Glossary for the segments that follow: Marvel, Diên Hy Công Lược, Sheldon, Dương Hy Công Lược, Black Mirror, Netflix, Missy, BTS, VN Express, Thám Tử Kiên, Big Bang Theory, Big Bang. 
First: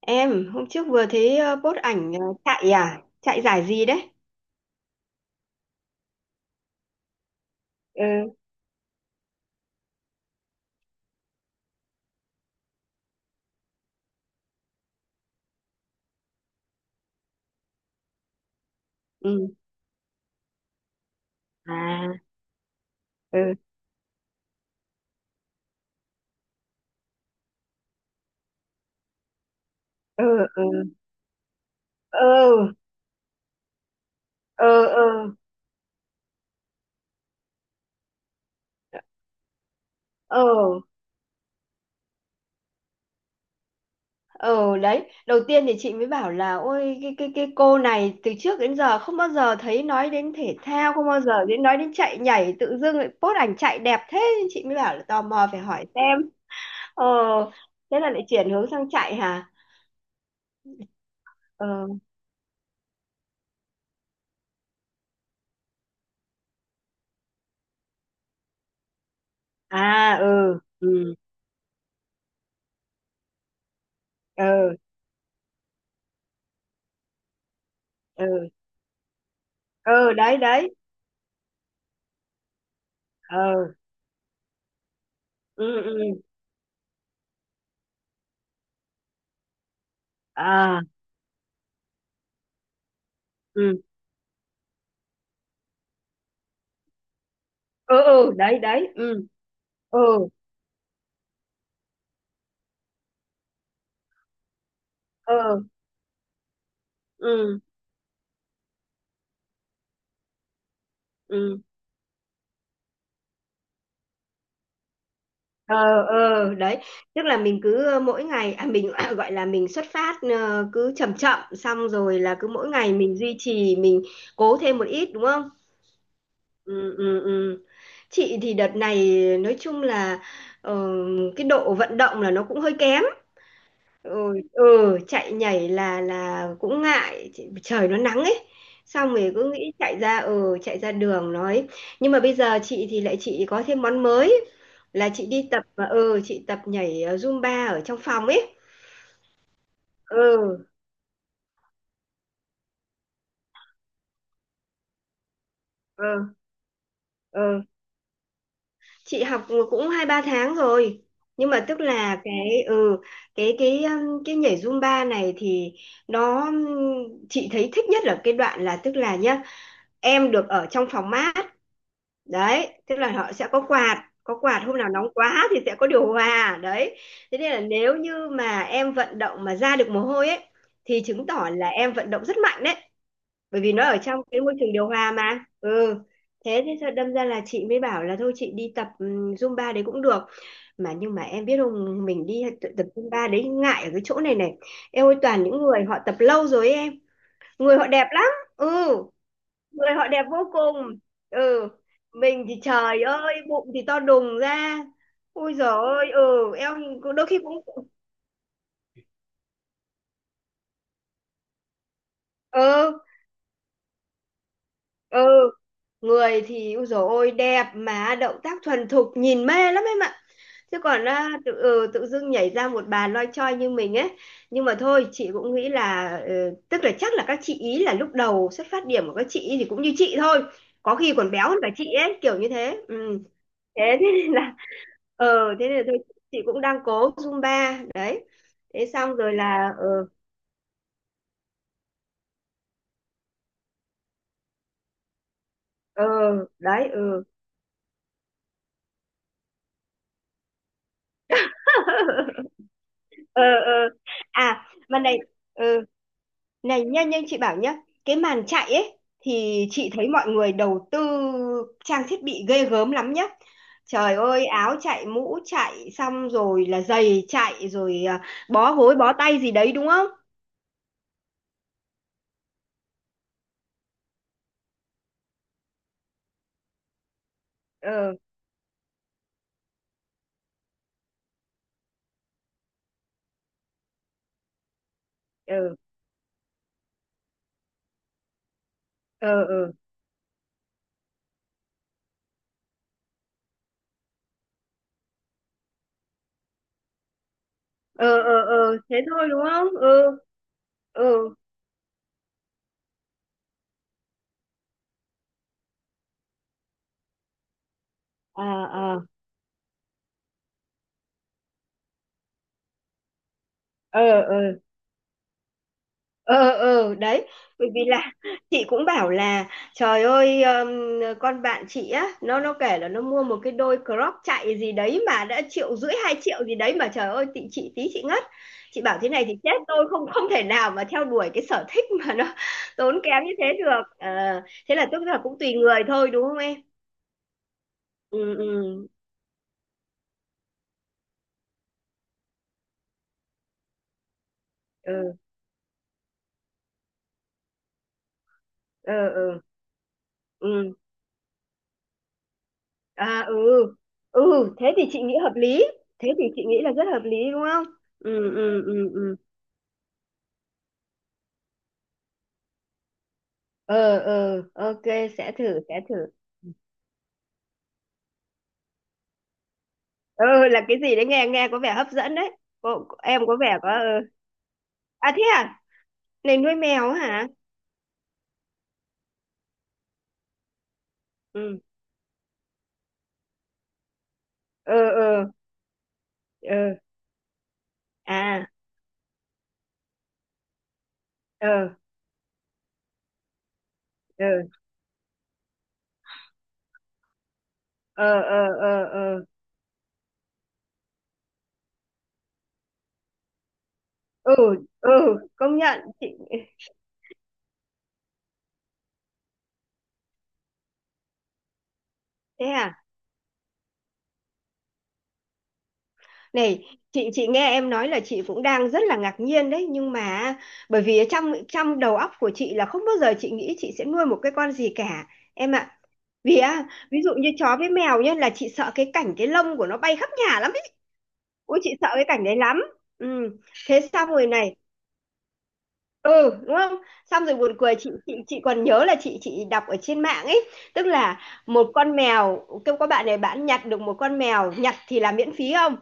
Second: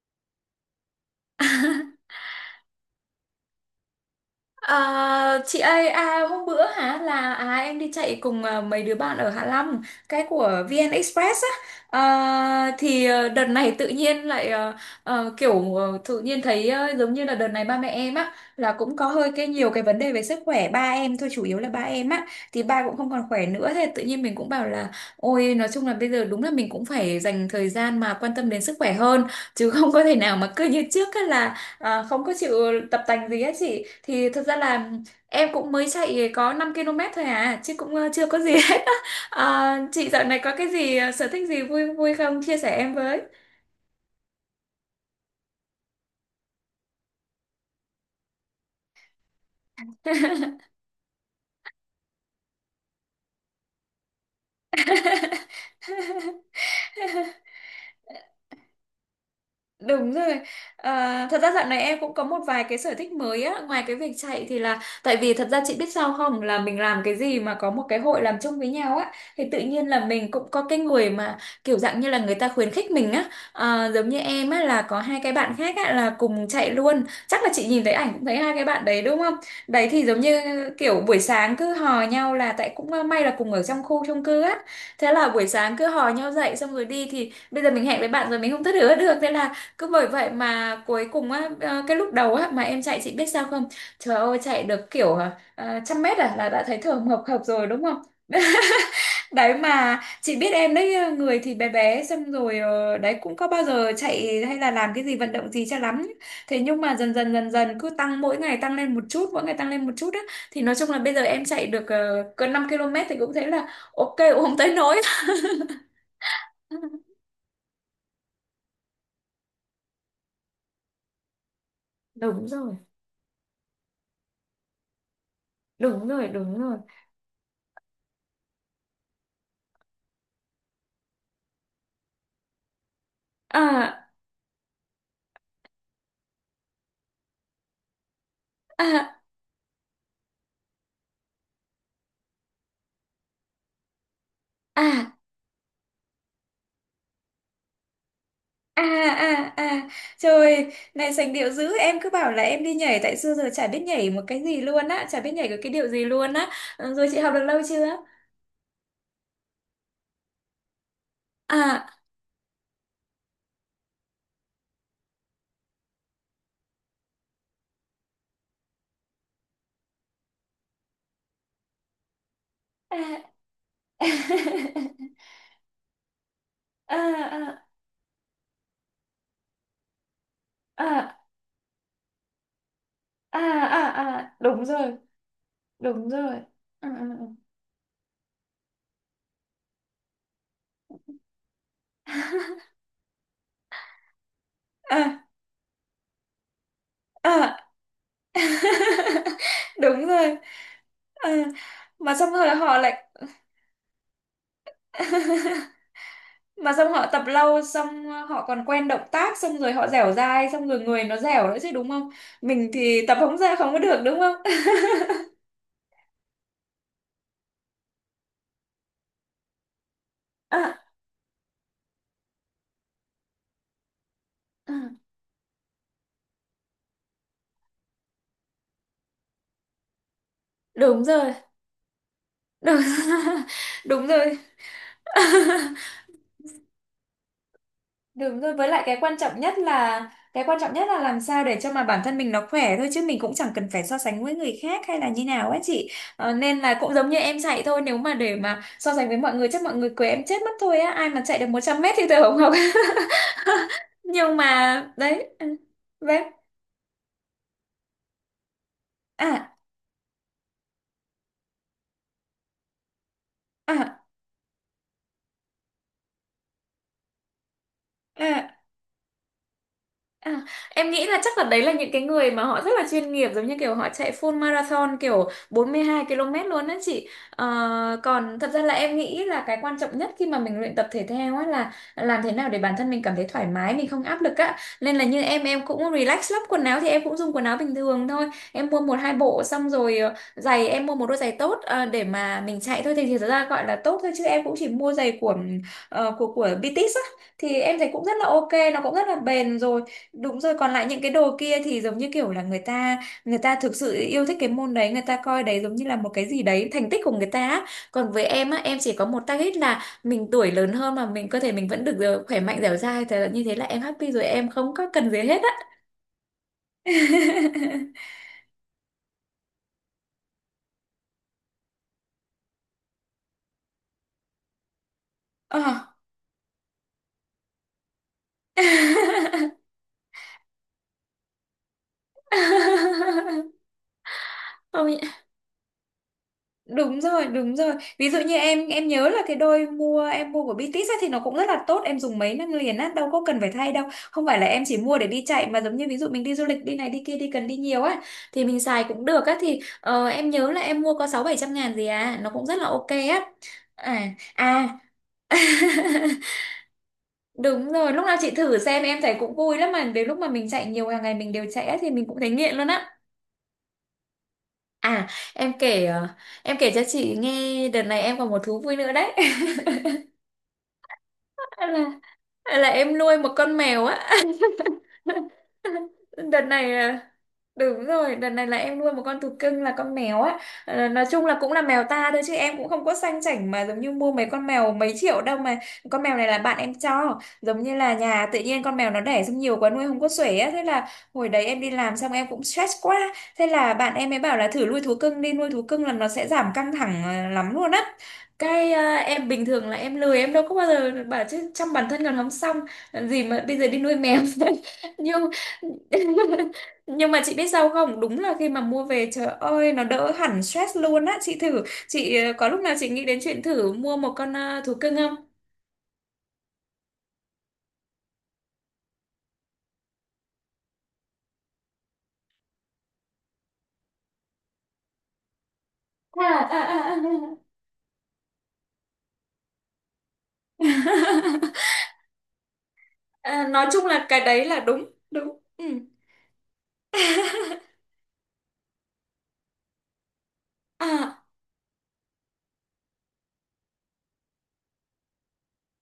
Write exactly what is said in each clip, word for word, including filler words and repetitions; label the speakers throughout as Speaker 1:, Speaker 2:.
Speaker 1: Em, hôm trước vừa thấy ờ, post ảnh ờ, chạy à? Chạy giải gì đấy?
Speaker 2: À, chị ơi à, hôm bữa hả là à, em đi chạy
Speaker 1: Ừ,
Speaker 2: cùng à, mấy đứa bạn ở Hạ Long, cái của vê en Express á. À, thì ờ, đợt này tự nhiên lại ờ, ờ, kiểu ờ, tự nhiên thấy ờ, giống như là đợt này ba mẹ em á là cũng có hơi cái
Speaker 1: ừ.
Speaker 2: nhiều cái vấn đề về sức khỏe, ba em thôi, chủ yếu là ba
Speaker 1: À,
Speaker 2: em á, thì ba cũng không còn khỏe
Speaker 1: ừ,
Speaker 2: nữa. Thế tự nhiên mình cũng bảo là ôi nói chung là bây giờ đúng là mình cũng phải dành thời gian mà quan tâm đến sức khỏe hơn, chứ không có thể
Speaker 1: ừ,
Speaker 2: nào mà cứ như
Speaker 1: ừ,
Speaker 2: trước á là. À, không có chịu
Speaker 1: ừ,
Speaker 2: tập tành gì hết chị, thì thật ra
Speaker 1: ừ,
Speaker 2: là
Speaker 1: ừ,
Speaker 2: em cũng mới chạy có năm ki lô mét thôi à, chứ cũng ờ, chưa có gì hết á. À, chị dạo này
Speaker 1: ừ,
Speaker 2: có cái gì ờ, sở thích gì vui vui không, chia sẻ em với.
Speaker 1: ừ, đấy. Đầu tiên thì chị mới bảo là ôi cái cái cái cô này từ trước đến giờ không bao giờ thấy nói đến thể thao, không bao giờ đến nói đến chạy nhảy, tự dưng lại post ảnh chạy đẹp thế. Chị mới bảo là tò mò phải hỏi xem. Ờ, thế là lại chuyển hướng sang chạy hả?
Speaker 2: Đúng rồi. À, thật ra dạo này
Speaker 1: Ờ,
Speaker 2: em cũng có một vài cái sở thích mới á, ngoài cái việc chạy thì là tại vì thật ra chị biết sao không, là mình làm cái gì mà có một cái hội làm chung với nhau á, thì tự nhiên là
Speaker 1: à,
Speaker 2: mình cũng
Speaker 1: ừ,
Speaker 2: có cái người
Speaker 1: ừ,
Speaker 2: mà kiểu dạng như là người ta khuyến khích mình á. À, giống như em á,
Speaker 1: ừ,
Speaker 2: là có hai cái bạn khác á là cùng chạy luôn. Chắc là chị nhìn thấy ảnh cũng thấy
Speaker 1: ừ,
Speaker 2: hai cái bạn đấy đúng không? Đấy thì
Speaker 1: ừ,
Speaker 2: giống
Speaker 1: đấy
Speaker 2: như
Speaker 1: đấy.
Speaker 2: kiểu buổi sáng cứ hò nhau, là tại cũng ờ, may là cùng ở
Speaker 1: Ờ,
Speaker 2: trong khu chung cư á. Thế là buổi
Speaker 1: ừ,
Speaker 2: sáng cứ
Speaker 1: ừ,
Speaker 2: hò nhau dậy xong rồi đi, thì bây giờ mình hẹn với bạn rồi mình không thất hứa được, thế là cứ bởi vậy mà
Speaker 1: à,
Speaker 2: cuối cùng á. ờ, cái lúc đầu á mà em chạy, chị biết sao không?
Speaker 1: ừ,
Speaker 2: Trời ơi, chạy được kiểu ờ, ờ, trăm mét à là đã thấy thở hồng hộc rồi đúng không?
Speaker 1: ừ, ừ, đấy đấy, ừ,
Speaker 2: Đấy,
Speaker 1: ừ,
Speaker 2: mà chị biết em đấy, ờ, người thì bé bé, xong rồi ờ, đấy cũng có bao giờ chạy hay là làm cái gì vận động
Speaker 1: ừ,
Speaker 2: gì cho lắm. Thế nhưng mà dần dần dần
Speaker 1: ừ,
Speaker 2: dần cứ tăng, mỗi ngày tăng lên một chút, mỗi ngày tăng lên một chút á, thì nói chung là bây giờ em
Speaker 1: ừ,
Speaker 2: chạy được uh, gần năm ki lô mét thì cũng thấy là ok, cũng không tới nỗi.
Speaker 1: ờ, ờ, đấy. Tức là mình cứ ờ, mỗi ngày à, mình gọi là mình xuất phát ờ, cứ chậm chậm, xong rồi là
Speaker 2: Đúng
Speaker 1: cứ mỗi
Speaker 2: rồi,
Speaker 1: ngày mình duy trì, mình cố thêm một ít đúng không?
Speaker 2: đúng rồi, đúng rồi.
Speaker 1: Ừ, ừ, ừ. Chị thì đợt này nói chung là ờ, cái độ vận động là nó cũng hơi kém.
Speaker 2: À,
Speaker 1: Ừ, ừ, chạy nhảy là là cũng ngại. Chị- trời nó nắng ấy, xong
Speaker 2: à,
Speaker 1: rồi cứ nghĩ chạy ra, ừ, chạy ra đường nói. Nhưng mà bây giờ chị thì lại chị có thêm món mới là
Speaker 2: à.
Speaker 1: chị đi tập, và ừ, chị tập nhảy ờ, Zumba ở trong phòng ấy.
Speaker 2: À, à, à.
Speaker 1: Ừ,
Speaker 2: Trời này sành điệu dữ. Em cứ bảo là em đi nhảy. Tại xưa giờ chả biết nhảy một cái gì luôn á, chả biết nhảy cái, cái điệu gì luôn
Speaker 1: ừ,
Speaker 2: á. Ừ, rồi chị học được lâu
Speaker 1: ừ.
Speaker 2: chưa?
Speaker 1: Chị học cũng hai ba tháng rồi. Nhưng mà tức
Speaker 2: À,
Speaker 1: là cái ừ cái cái um, cái nhảy Zumba này thì nó um, chị thấy thích nhất là cái đoạn là, tức là nhá, em được ở trong phòng mát. Đấy, tức là họ
Speaker 2: à.
Speaker 1: sẽ có quạt, có quạt hôm nào nóng quá thì sẽ có điều hòa
Speaker 2: À,
Speaker 1: đấy. Thế nên là
Speaker 2: à,
Speaker 1: nếu như mà em vận động mà ra được mồ hôi ấy thì
Speaker 2: à,
Speaker 1: chứng tỏ là em vận động rất mạnh đấy,
Speaker 2: à,
Speaker 1: bởi vì nó
Speaker 2: à,
Speaker 1: ở trong
Speaker 2: à.
Speaker 1: cái môi
Speaker 2: Đúng
Speaker 1: trường điều
Speaker 2: rồi.
Speaker 1: hòa mà, ừ.
Speaker 2: Đúng rồi.
Speaker 1: Thế thế
Speaker 2: Ừ,
Speaker 1: sao
Speaker 2: ừ,
Speaker 1: đâm ra
Speaker 2: ừ.
Speaker 1: là chị mới bảo là thôi chị đi tập ừm, Zumba đấy cũng được. Mà nhưng mà em biết không, mình đi t- tập Zumba đấy, ngại ở cái chỗ này này, em ơi.
Speaker 2: À,
Speaker 1: Toàn những người họ tập lâu rồi ấy em,
Speaker 2: à.
Speaker 1: người họ đẹp lắm. Ừ, người
Speaker 2: Đúng
Speaker 1: họ đẹp
Speaker 2: rồi.
Speaker 1: vô cùng.
Speaker 2: Ờ,
Speaker 1: Ừ,
Speaker 2: mà xong
Speaker 1: mình
Speaker 2: rồi
Speaker 1: thì
Speaker 2: họ
Speaker 1: trời
Speaker 2: lại.
Speaker 1: ơi bụng thì to đùng ra, ui dồi ôi, ừ,
Speaker 2: Mà
Speaker 1: eo.
Speaker 2: xong họ
Speaker 1: Cũng-
Speaker 2: tập
Speaker 1: đôi khi
Speaker 2: lâu,
Speaker 1: cũng,
Speaker 2: xong ờ, họ còn quen động tác, xong rồi họ dẻo dai, xong rồi người nó dẻo nữa chứ đúng không? Mình
Speaker 1: ừ,
Speaker 2: thì tập không ra, không có được đúng không.
Speaker 1: ừ, người thì ui dồi ôi đẹp, mà động tác thuần thục nhìn mê lắm em ạ.
Speaker 2: À,
Speaker 1: Chứ còn à, tự ừ, tự dưng nhảy ra một bà loi choi như mình ấy. Nhưng
Speaker 2: à,
Speaker 1: mà thôi, chị cũng nghĩ là ừ, tức là chắc là các chị ý là lúc đầu xuất phát điểm của các chị ý thì cũng như chị thôi, có
Speaker 2: đúng
Speaker 1: khi còn
Speaker 2: rồi.
Speaker 1: béo hơn cả chị ấy kiểu như thế,
Speaker 2: Đúng,
Speaker 1: ừ. Thế thế
Speaker 2: đúng
Speaker 1: nên
Speaker 2: rồi.
Speaker 1: là ờ thế nên là tôi chị cũng đang cố Zumba đấy.
Speaker 2: Đúng rồi, với lại
Speaker 1: Thế
Speaker 2: cái
Speaker 1: xong
Speaker 2: quan
Speaker 1: rồi
Speaker 2: trọng nhất
Speaker 1: là, ờ,
Speaker 2: là cái quan trọng nhất là làm sao để cho mà bản thân mình nó khỏe thôi, chứ mình cũng chẳng cần phải so sánh với người khác hay là như nào á chị.
Speaker 1: ờ,
Speaker 2: Ờ, nên là
Speaker 1: đấy,
Speaker 2: cũng giống như
Speaker 1: ừ,
Speaker 2: em chạy thôi, nếu mà để mà so sánh với mọi người chắc mọi người quấy em chết mất thôi á, ai mà chạy được một trăm mét thì tôi không học.
Speaker 1: ờ, ờ.
Speaker 2: Nhưng
Speaker 1: À
Speaker 2: mà
Speaker 1: mà này,
Speaker 2: đấy. Ừ,
Speaker 1: ừ,
Speaker 2: đấy.
Speaker 1: này nhá, nhưng chị bảo nhá, cái màn chạy ấy
Speaker 2: À,
Speaker 1: thì chị thấy mọi người đầu tư trang thiết bị ghê gớm lắm nhá.
Speaker 2: à,
Speaker 1: Trời ơi áo chạy, mũ chạy, xong rồi là giày chạy, rồi à,
Speaker 2: à.
Speaker 1: bó gối, bó tay gì đấy đúng không?
Speaker 2: À, em nghĩ là chắc là đấy là những cái người mà họ rất là chuyên nghiệp, giống như kiểu họ chạy full marathon kiểu bốn mươi hai ki lô mét luôn á chị. Ờ,
Speaker 1: Ờ,
Speaker 2: còn thật ra là em nghĩ là cái quan trọng nhất khi mà mình luyện tập thể thao á là làm thế nào để bản thân mình cảm thấy thoải mái, mình không áp lực á. Nên là như em em
Speaker 1: ờ,
Speaker 2: cũng relax lắm, quần áo thì em cũng dùng quần áo bình thường thôi. Em mua một hai bộ,
Speaker 1: ờ,
Speaker 2: xong
Speaker 1: ờ,
Speaker 2: rồi ờ, giày em mua một đôi giày tốt ờ, để mà mình chạy thôi, thì thì thật ra gọi là tốt thôi, chứ em cũng chỉ mua giày của ờ, của của bi ti ét á, thì em thấy cũng rất
Speaker 1: ờ,
Speaker 2: là
Speaker 1: ờ,
Speaker 2: ok,
Speaker 1: ờ,
Speaker 2: nó cũng
Speaker 1: thế
Speaker 2: rất là
Speaker 1: thôi đúng
Speaker 2: bền
Speaker 1: không?
Speaker 2: rồi.
Speaker 1: Ừ,
Speaker 2: Đúng rồi, còn lại những cái
Speaker 1: ừ,
Speaker 2: đồ kia thì giống như kiểu là người ta người ta thực sự yêu thích cái môn đấy, người ta coi đấy giống như là một cái gì đấy, thành tích của người ta á. Còn với
Speaker 1: à,
Speaker 2: em á, em chỉ
Speaker 1: à,
Speaker 2: có một target là mình tuổi lớn hơn mà mình cơ thể mình vẫn được ờ, khỏe mạnh dẻo dai, thế là như thế là em
Speaker 1: ờ,
Speaker 2: happy rồi,
Speaker 1: ờ,
Speaker 2: em không có cần gì hết á.
Speaker 1: ờ, ờ, đấy. Bởi vì là chị cũng bảo là trời ơi, ừm, con bạn chị á, nó nó kể là nó mua một cái đôi crop chạy gì đấy mà đã triệu
Speaker 2: Ờ.
Speaker 1: rưỡi hai triệu gì đấy, mà trời ơi chị chị tí chị ngất. Chị bảo thế này thì chết tôi, không, không thể nào mà theo đuổi cái sở thích mà nó tốn kém như thế được. Ờ, thế là
Speaker 2: Ôi,
Speaker 1: tức là cũng tùy người thôi đúng không em?
Speaker 2: đúng rồi, đúng rồi. Ví dụ
Speaker 1: Ừ,
Speaker 2: như em em
Speaker 1: ừ,
Speaker 2: nhớ là cái đôi mua, em mua của bi ti ét ấy, thì nó cũng rất là tốt, em dùng mấy năm liền á, đâu có cần phải thay đâu. Không phải là em chỉ mua để
Speaker 1: ừ,
Speaker 2: đi chạy, mà giống như ví dụ mình đi du lịch, đi này đi kia, đi cần đi nhiều á thì mình xài cũng được á.
Speaker 1: ừ,
Speaker 2: Thì ờ, em nhớ là
Speaker 1: ừ.
Speaker 2: em mua có sáu bảy trăm ngàn gì à, nó cũng rất là ok á.
Speaker 1: À, ừ,
Speaker 2: À,
Speaker 1: ừ, thế
Speaker 2: à.
Speaker 1: thì chị nghĩ hợp lý. Thế thì chị nghĩ là rất hợp lý đúng không?
Speaker 2: Đúng rồi, lúc nào chị
Speaker 1: Ừ,
Speaker 2: thử
Speaker 1: ừ,
Speaker 2: xem,
Speaker 1: ừ,
Speaker 2: em thấy
Speaker 1: ừ.
Speaker 2: cũng vui lắm, mà đến lúc mà mình chạy nhiều, hàng ngày mình đều chạy á, thì mình cũng thấy nghiện luôn á.
Speaker 1: Ờ, ờ, ok,
Speaker 2: À,
Speaker 1: sẽ
Speaker 2: em
Speaker 1: thử, sẽ
Speaker 2: kể
Speaker 1: thử.
Speaker 2: ờ, em kể cho chị nghe đợt này em còn một thú vui nữa đấy.
Speaker 1: Ừ, là cái gì đấy nghe, nghe có
Speaker 2: Hay
Speaker 1: vẻ hấp
Speaker 2: là
Speaker 1: dẫn đấy.
Speaker 2: hay là
Speaker 1: Cô, cô-
Speaker 2: em nuôi
Speaker 1: em
Speaker 2: một
Speaker 1: có
Speaker 2: con
Speaker 1: vẻ có...
Speaker 2: mèo
Speaker 1: ờ.
Speaker 2: á.
Speaker 1: À thế à? Này
Speaker 2: Đợt
Speaker 1: nuôi
Speaker 2: này
Speaker 1: mèo á
Speaker 2: à,
Speaker 1: hả?
Speaker 2: đúng rồi, đợt này là em nuôi một con thú cưng là con mèo á. Ờ, nói chung là cũng
Speaker 1: Ừ,
Speaker 2: là mèo ta thôi, chứ em cũng không có sang chảnh mà giống như mua mấy con mèo
Speaker 1: ờ,
Speaker 2: mấy triệu
Speaker 1: ờ,
Speaker 2: đâu mà. Con mèo này là
Speaker 1: ờ,
Speaker 2: bạn em cho. Giống như là nhà tự
Speaker 1: à,
Speaker 2: nhiên con mèo nó đẻ, xong nhiều quá nuôi không có xuể á. Thế là hồi đấy em đi
Speaker 1: ờ,
Speaker 2: làm xong em cũng stress quá. Thế là bạn em mới
Speaker 1: ờ,
Speaker 2: bảo là thử nuôi thú cưng đi, nuôi thú cưng là nó sẽ giảm căng thẳng ờ, lắm luôn á.
Speaker 1: ờ, ờ,
Speaker 2: Cái ờ,
Speaker 1: ờ, ờ.
Speaker 2: em bình thường là em lười, em đâu có bao giờ bảo, chứ chăm bản thân còn không xong, làm gì mà bây giờ đi nuôi mèo.
Speaker 1: Ừ, ừ,
Speaker 2: Nhưng.
Speaker 1: công nhận. Chị...
Speaker 2: Nhưng mà chị biết sao không? Đúng là khi mà mua về trời ơi nó đỡ hẳn stress luôn á. Chị thử, chị ờ,
Speaker 1: Thế
Speaker 2: có lúc nào
Speaker 1: à?
Speaker 2: chị nghĩ đến chuyện thử mua một con ờ, thú cưng không?
Speaker 1: Này, chị chị nghe em nói là chị cũng đang rất là ngạc nhiên đấy, nhưng mà bởi vì trong trong đầu óc của chị là không bao giờ chị nghĩ chị sẽ nuôi một cái con gì cả em ạ.
Speaker 2: À,
Speaker 1: Vì
Speaker 2: à,
Speaker 1: á, ví dụ như
Speaker 2: à, à.
Speaker 1: chó với mèo nhá, là chị sợ cái cảnh cái lông của nó bay khắp nhà lắm ấy. Ôi chị sợ cái cảnh đấy lắm. Ừ.
Speaker 2: À, nói
Speaker 1: Thế
Speaker 2: chung là
Speaker 1: xong
Speaker 2: cái
Speaker 1: rồi
Speaker 2: đấy
Speaker 1: này,
Speaker 2: là đúng, đúng. Ừ.
Speaker 1: ừ, đúng không, xong rồi buồn cười. Chị chị chị còn nhớ là chị chị đọc ở trên mạng ấy, tức
Speaker 2: À,
Speaker 1: là một con mèo kêu có bạn này, bạn nhặt được một con mèo, nhặt thì là miễn phí không,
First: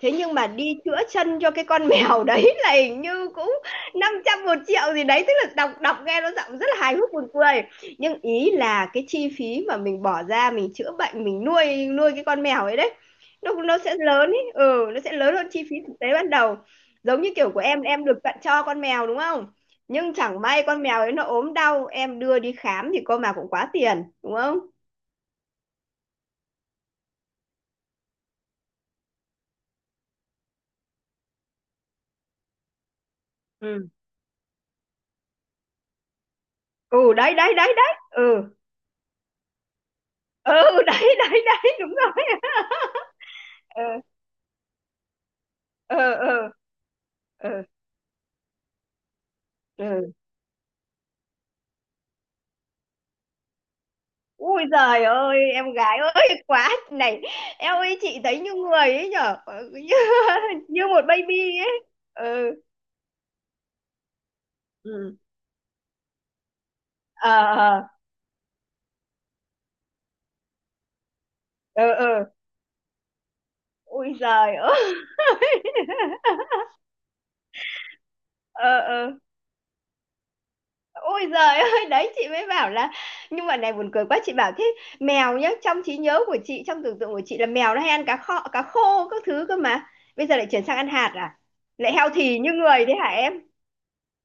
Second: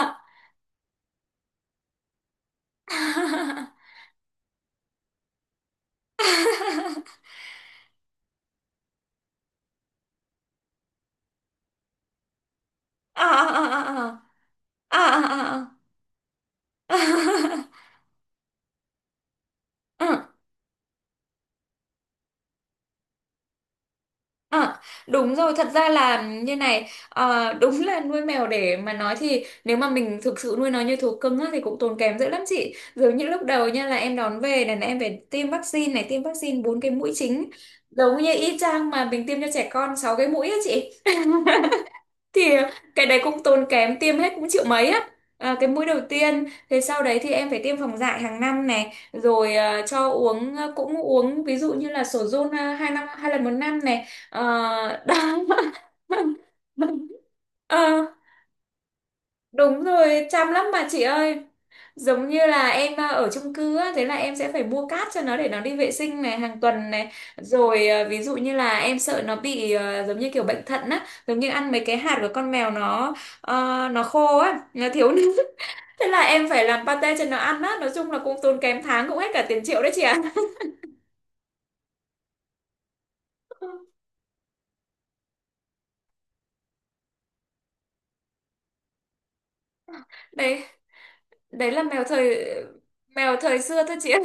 Speaker 1: thế nhưng mà đi chữa chân cho cái con mèo đấy là hình như cũng
Speaker 2: à.
Speaker 1: năm trăm một triệu gì đấy. Tức là đọc, đọc nghe nó giọng rất là hài hước buồn cười, nhưng ý là cái chi phí mà mình bỏ ra mình chữa bệnh, mình nuôi, nuôi cái con mèo ấy đấy,
Speaker 2: À,
Speaker 1: nó nó sẽ
Speaker 2: à,
Speaker 1: lớn
Speaker 2: à,
Speaker 1: ấy, ừ,
Speaker 2: à,
Speaker 1: nó sẽ
Speaker 2: à,
Speaker 1: lớn hơn
Speaker 2: à,
Speaker 1: chi
Speaker 2: à.
Speaker 1: phí thực tế ban đầu.
Speaker 2: À, à,
Speaker 1: Giống như kiểu
Speaker 2: à, à,
Speaker 1: của
Speaker 2: à,
Speaker 1: em em được tặng cho con mèo đúng không,
Speaker 2: à,
Speaker 1: nhưng
Speaker 2: à.
Speaker 1: chẳng may con mèo ấy nó ốm đau em đưa đi khám thì cô mà cũng quá tiền đúng không?
Speaker 2: À, đúng rồi, thật ra là như này. Ờ, đúng là nuôi mèo để mà nói thì nếu mà mình thực sự nuôi nó như thú cưng á, thì cũng tốn kém dữ lắm chị. Giống như lúc đầu nha,
Speaker 1: Ừ,
Speaker 2: là em đón về này, là em phải tiêm vaccine này, tiêm vaccine bốn cái mũi
Speaker 1: ừ, đấy
Speaker 2: chính.
Speaker 1: đấy đấy đấy,
Speaker 2: Giống như
Speaker 1: ừ,
Speaker 2: y chang mà mình tiêm cho trẻ con sáu cái mũi
Speaker 1: ừ,
Speaker 2: á chị.
Speaker 1: đấy đấy đấy đúng rồi.
Speaker 2: Thì cái đấy cũng tốn kém,
Speaker 1: Ừ,
Speaker 2: tiêm hết cũng triệu mấy á. À, cái mũi
Speaker 1: ừ,
Speaker 2: đầu tiên,
Speaker 1: ừ,
Speaker 2: thế sau đấy thì em phải
Speaker 1: ừ,
Speaker 2: tiêm phòng dại hàng năm này, rồi ờ, cho
Speaker 1: ừ.
Speaker 2: uống, ờ, cũng uống ví dụ như là sổ giôn ờ, hai năm hai lần một năm này. Ờ,
Speaker 1: Ui giời ơi
Speaker 2: đó.
Speaker 1: em gái ơi, quá này. Em ơi
Speaker 2: Ờ,
Speaker 1: chị thấy như người ấy nhở. Ừ,
Speaker 2: đúng
Speaker 1: như
Speaker 2: rồi, chăm lắm mà
Speaker 1: như
Speaker 2: chị
Speaker 1: một baby
Speaker 2: ơi.
Speaker 1: ấy.
Speaker 2: Giống như
Speaker 1: Ừ,
Speaker 2: là em à, ở chung cư á, thế là em sẽ phải mua cát
Speaker 1: ừ,
Speaker 2: cho nó để nó đi vệ sinh này hàng tuần này.
Speaker 1: ờ,
Speaker 2: Rồi
Speaker 1: ờ,
Speaker 2: à, ví dụ như là em sợ nó bị à, giống như kiểu bệnh thận á, giống như ăn mấy
Speaker 1: ờ,
Speaker 2: cái hạt của
Speaker 1: ờ,
Speaker 2: con mèo nó ờ, nó
Speaker 1: ui
Speaker 2: khô
Speaker 1: giời
Speaker 2: á, nó
Speaker 1: ơi,
Speaker 2: thiếu nước. Thế là em phải làm pate cho nó ăn á, nói chung là cũng tốn
Speaker 1: ờ,
Speaker 2: kém, tháng cũng
Speaker 1: ờ.
Speaker 2: hết cả tiền triệu đấy chị ạ.
Speaker 1: Ôi giời ơi, đấy chị mới bảo là nhưng mà này buồn cười quá. Chị bảo thế, mèo nhá, trong trí nhớ của chị, trong tưởng tượng của chị là mèo nó hay ăn cá kho, cá khô các thứ cơ mà. Bây giờ lại
Speaker 2: Đấy,
Speaker 1: chuyển sang ăn hạt à?
Speaker 2: đấy là
Speaker 1: Lại
Speaker 2: mèo
Speaker 1: healthy
Speaker 2: thời
Speaker 1: như người đấy hả em?
Speaker 2: mèo thời xưa thôi chị ạ.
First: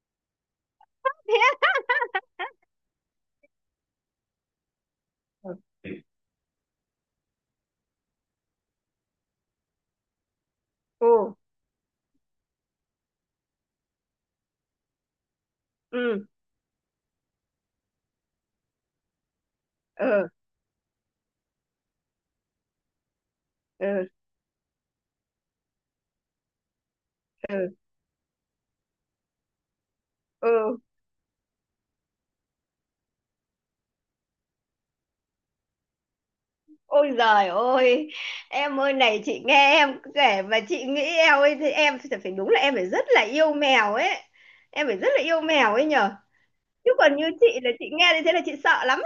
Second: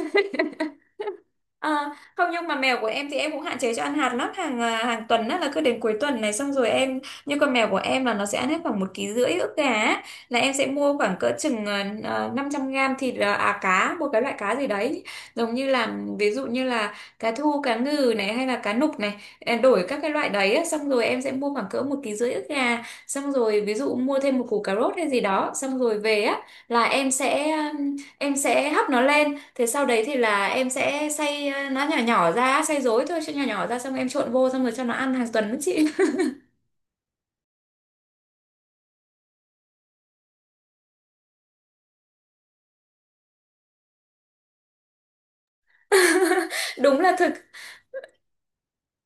Speaker 1: Thế á?
Speaker 2: À, không nhưng mà mèo của em thì em cũng hạn chế cho ăn hạt lắm, hàng à, hàng tuần á là cứ đến cuối tuần này xong rồi em, như con mèo của em là nó sẽ ăn hết khoảng một ký rưỡi ức gà á. Là em sẽ mua khoảng cỡ
Speaker 1: Ừ,
Speaker 2: chừng uh, năm trăm gram thịt, à à, cá, một cái loại cá gì đấy giống như là,
Speaker 1: ừ,
Speaker 2: ví dụ như là cá thu, cá ngừ này hay là cá nục này, em đổi các cái
Speaker 1: ừ,
Speaker 2: loại đấy á. Xong rồi em sẽ mua khoảng cỡ một ký rưỡi ức gà, xong rồi ví dụ
Speaker 1: ừ,
Speaker 2: mua thêm một củ cà rốt hay gì đó, xong rồi về á là em
Speaker 1: ừ,
Speaker 2: sẽ,
Speaker 1: ừ.
Speaker 2: em sẽ hấp nó lên. Thế sau đấy thì là em
Speaker 1: Ừ.
Speaker 2: sẽ xay ờ, nó nhỏ nhỏ ra, xay dối thôi, cho nhỏ nhỏ ra xong em trộn vô xong rồi cho nó ăn hàng tuần đó chị.
Speaker 1: Ôi giời ơi, em ơi, này chị nghe em kể mà chị nghĩ em ơi, thì em phải phải đúng là em phải rất là yêu mèo ấy, em phải rất là yêu mèo ấy nhở, chứ
Speaker 2: Đúng
Speaker 1: còn
Speaker 2: là
Speaker 1: như
Speaker 2: thực
Speaker 1: chị là chị nghe như thế là chị sợ lắm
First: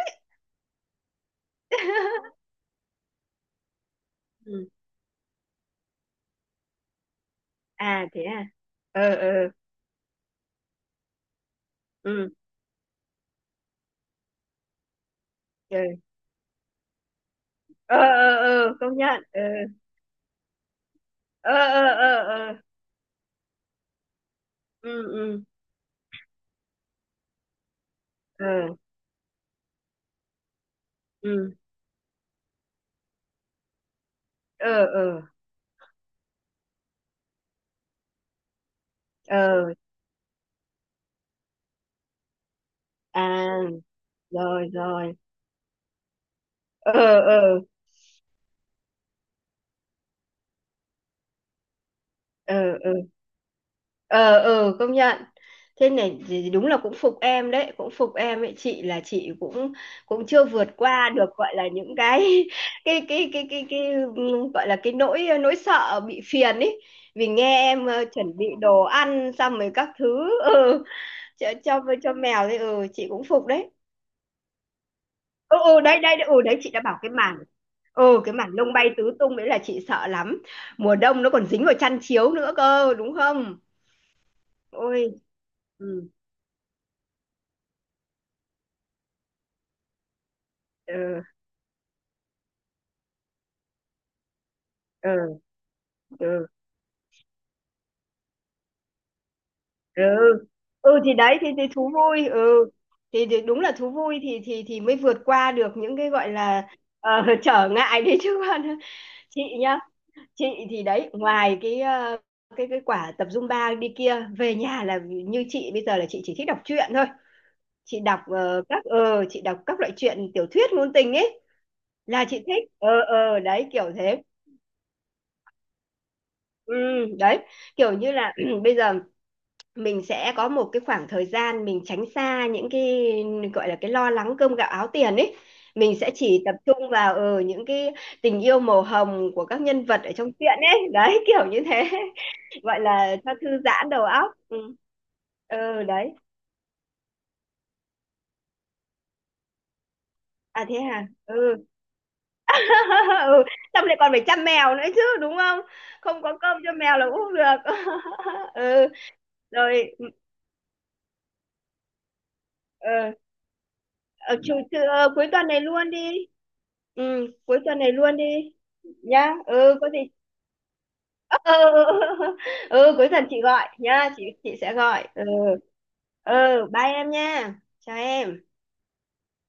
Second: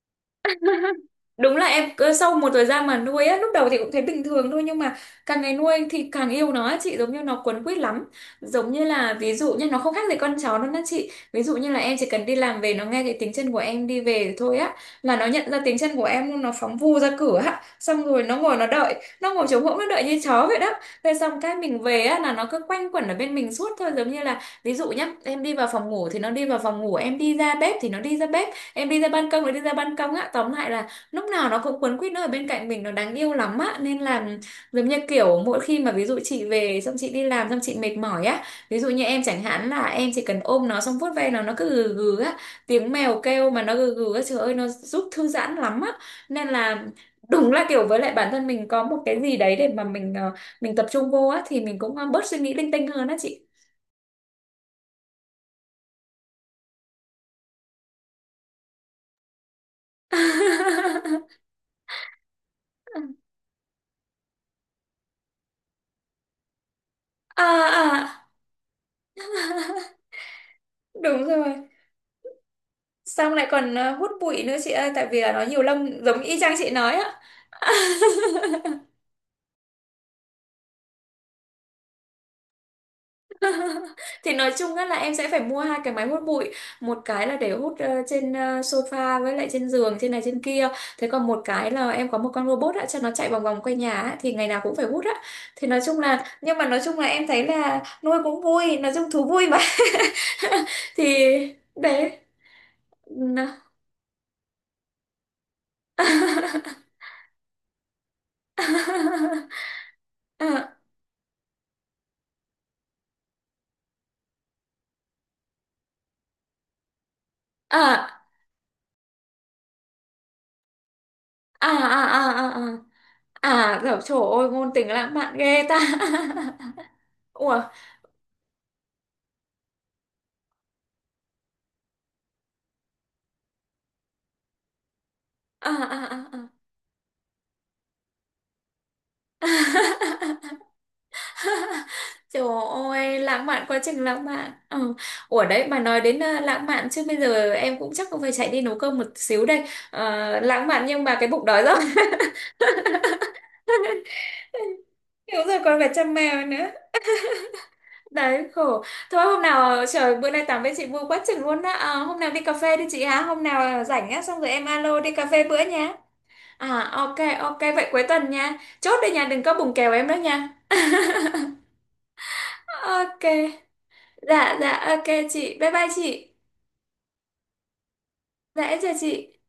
Speaker 2: Đúng là em cứ sau một thời gian mà nuôi á, lúc đầu thì cũng thấy bình thường thôi
Speaker 1: ấy.
Speaker 2: nhưng mà càng ngày nuôi thì càng yêu nó á chị, giống như nó quấn quýt lắm.
Speaker 1: À thế à?
Speaker 2: Giống như
Speaker 1: Ờ,
Speaker 2: là ví
Speaker 1: ờ,
Speaker 2: dụ như nó không khác gì con chó đâu đó chị. Ví dụ như là em chỉ cần
Speaker 1: ừ,
Speaker 2: đi làm về, nó nghe cái tiếng chân của em đi về thôi á là nó nhận ra tiếng
Speaker 1: ừ,
Speaker 2: chân của em luôn, nó phóng vù ra cửa á,
Speaker 1: ờ,
Speaker 2: xong rồi nó
Speaker 1: ờ,
Speaker 2: ngồi nó
Speaker 1: ờ,
Speaker 2: đợi,
Speaker 1: công nhận,
Speaker 2: nó
Speaker 1: ờ,
Speaker 2: ngồi trống hỗn nó đợi như chó vậy đó. Thế xong
Speaker 1: ờ,
Speaker 2: cái mình
Speaker 1: ờ,
Speaker 2: về
Speaker 1: ờ,
Speaker 2: á là nó
Speaker 1: ờ,
Speaker 2: cứ quanh quẩn ở bên mình suốt thôi, giống như là ví dụ
Speaker 1: ừ,
Speaker 2: nhá,
Speaker 1: ừ,
Speaker 2: em đi vào phòng ngủ thì nó đi vào phòng ngủ, em đi ra bếp thì nó đi ra
Speaker 1: ờ,
Speaker 2: bếp, em đi ra ban công nó đi ra ban công á, tóm lại là lúc nào
Speaker 1: ừ,
Speaker 2: nó cũng quấn quýt, nó ở bên cạnh mình, nó đáng yêu lắm á. Nên là
Speaker 1: ờ,
Speaker 2: giống như
Speaker 1: ờ,
Speaker 2: kiểu mỗi khi mà ví dụ chị về, xong chị đi làm xong chị mệt mỏi á, ví dụ như em chẳng hạn
Speaker 1: ờ,
Speaker 2: là em chỉ cần ôm nó xong vuốt ve nó nó cứ gừ gừ á, tiếng mèo kêu
Speaker 1: à,
Speaker 2: mà nó gừ gừ á, trời ơi nó
Speaker 1: rồi
Speaker 2: giúp
Speaker 1: rồi,
Speaker 2: thư giãn lắm á. Nên là
Speaker 1: ờ,
Speaker 2: đúng
Speaker 1: ờ,
Speaker 2: là kiểu, với lại bản thân mình có một cái gì đấy để mà mình ờ, mình tập trung vô á thì mình cũng ờ, bớt suy nghĩ
Speaker 1: ờ,
Speaker 2: linh tinh
Speaker 1: ờ,
Speaker 2: hơn á chị.
Speaker 1: ờ, ừ, công nhận. Thế này thì đúng là cũng phục em đấy, cũng phục em ấy. Chị là chị cũng cũng chưa vượt qua được, gọi là những cái cái cái cái cái, cái, ừm, gọi là cái nỗi nỗi sợ bị phiền ấy. Vì
Speaker 2: À,
Speaker 1: nghe em ờ,
Speaker 2: à,
Speaker 1: chuẩn bị đồ ăn xong rồi các thứ, ừ,
Speaker 2: đúng
Speaker 1: cho
Speaker 2: rồi.
Speaker 1: cho cho mèo đấy, ừ, chị cũng
Speaker 2: Xong
Speaker 1: phục
Speaker 2: lại
Speaker 1: đấy.
Speaker 2: còn ờ, hút bụi nữa chị ơi, tại vì là nó
Speaker 1: Ừ,
Speaker 2: nhiều
Speaker 1: ừ,
Speaker 2: lông
Speaker 1: đấy đấy
Speaker 2: giống
Speaker 1: đấy,
Speaker 2: y
Speaker 1: ừ,
Speaker 2: chang
Speaker 1: đấy
Speaker 2: chị
Speaker 1: chị đã
Speaker 2: nói
Speaker 1: bảo cái
Speaker 2: á.
Speaker 1: màn, ừ, cái màn lông bay tứ tung đấy là chị sợ lắm. Mùa đông nó còn dính vào chăn chiếu nữa cơ đúng không?
Speaker 2: Thì nói chung á là em
Speaker 1: Ôi,
Speaker 2: sẽ phải mua hai cái máy
Speaker 1: ừ,
Speaker 2: hút bụi, một cái là để hút ờ, trên ờ, sofa, với lại trên giường trên này trên kia. Thế
Speaker 1: ừ,
Speaker 2: còn một cái là em có một con robot á cho nó chạy vòng vòng quanh nhà á, thì ngày nào cũng phải hút á.
Speaker 1: ừ,
Speaker 2: Thì nói chung là,
Speaker 1: ừ,
Speaker 2: nhưng mà nói chung là em thấy là nuôi cũng vui, nói chung thú vui mà.
Speaker 1: ừ, ừ
Speaker 2: Thì
Speaker 1: thì đấy thì, thì thú
Speaker 2: đấy.
Speaker 1: vui, ừ, thì, thì
Speaker 2: Nó-
Speaker 1: đúng là thú vui thì thì thì mới vượt qua được những cái gọi là ờ, trở ngại đấy chứ còn. Chị nhá, chị
Speaker 2: À,
Speaker 1: thì đấy, ngoài cái ờ, cái cái quả tập Zumba đi kia về nhà là, như chị bây giờ là chị chỉ thích đọc truyện thôi. Chị
Speaker 2: à,
Speaker 1: đọc ờ, các ờ chị đọc các loại truyện tiểu thuyết ngôn tình ấy,
Speaker 2: à, à,
Speaker 1: là chị
Speaker 2: à,
Speaker 1: thích,
Speaker 2: à.
Speaker 1: ờ, ờ, đấy
Speaker 2: À,
Speaker 1: kiểu
Speaker 2: dở, trời
Speaker 1: thế.
Speaker 2: ơi, ngôn tình lãng mạn ghê ta.
Speaker 1: Ừ, đấy,
Speaker 2: Ủa,
Speaker 1: kiểu như là bây giờ mình sẽ có một cái khoảng thời gian mình tránh xa những cái gọi là cái lo lắng cơm gạo áo tiền ấy.
Speaker 2: à,
Speaker 1: Mình
Speaker 2: à,
Speaker 1: sẽ
Speaker 2: à.
Speaker 1: chỉ
Speaker 2: À.
Speaker 1: tập trung vào ở những cái tình yêu màu hồng của các nhân vật ở trong truyện ấy, đấy kiểu như thế.
Speaker 2: Trời
Speaker 1: Gọi là
Speaker 2: ơi,
Speaker 1: cho
Speaker 2: lãng
Speaker 1: thư
Speaker 2: mạn quá
Speaker 1: giãn đầu
Speaker 2: trình lãng
Speaker 1: óc,
Speaker 2: mạn.
Speaker 1: ừ.
Speaker 2: Ừ. Ủa đấy, mà
Speaker 1: Ừ,
Speaker 2: nói
Speaker 1: đấy.
Speaker 2: đến ờ, lãng mạn chứ bây giờ em cũng chắc cũng phải chạy đi nấu cơm một xíu đây. Ờ,
Speaker 1: À
Speaker 2: lãng
Speaker 1: thế
Speaker 2: mạn nhưng
Speaker 1: à?
Speaker 2: mà cái bụng đói
Speaker 1: Ừ,
Speaker 2: rồi.
Speaker 1: ừ, xong lại còn phải chăm mèo nữa chứ đúng
Speaker 2: Hiểu rồi,
Speaker 1: không?
Speaker 2: còn phải chăm
Speaker 1: Không có
Speaker 2: mèo
Speaker 1: cơm
Speaker 2: nữa.
Speaker 1: cho mèo là cũng không được.
Speaker 2: Đấy, khổ.
Speaker 1: Ừ,
Speaker 2: Thôi hôm nào, ờ,
Speaker 1: rồi,
Speaker 2: trời, bữa nay tám với chị vui quá chừng luôn á. Ờ, hôm nào đi cà phê đi chị
Speaker 1: ừ.
Speaker 2: hả? Hôm nào rảnh á,
Speaker 1: Ờ,
Speaker 2: xong rồi
Speaker 1: chủ,
Speaker 2: em
Speaker 1: thứ-
Speaker 2: alo đi
Speaker 1: ờ,
Speaker 2: cà
Speaker 1: cuối
Speaker 2: phê
Speaker 1: tuần
Speaker 2: bữa
Speaker 1: này luôn
Speaker 2: nhé.
Speaker 1: đi.
Speaker 2: À, ok
Speaker 1: Ừ,
Speaker 2: ok
Speaker 1: cuối tuần
Speaker 2: vậy
Speaker 1: này
Speaker 2: cuối
Speaker 1: luôn đi.
Speaker 2: tuần nha. Chốt đây nha,
Speaker 1: Nhá.
Speaker 2: đừng có bùng
Speaker 1: Ừ, có
Speaker 2: kèo
Speaker 1: gì.
Speaker 2: em đó nha.
Speaker 1: Ừ, ừ, ừ. Ừ, cuối tuần chị
Speaker 2: Ok.
Speaker 1: gọi nhá, chị chị
Speaker 2: Dạ dạ
Speaker 1: sẽ
Speaker 2: ok
Speaker 1: gọi. Ừ.
Speaker 2: chị. Bye bye chị.
Speaker 1: Ừ, bye em nha. Chào em.
Speaker 2: Dạ em chào chị.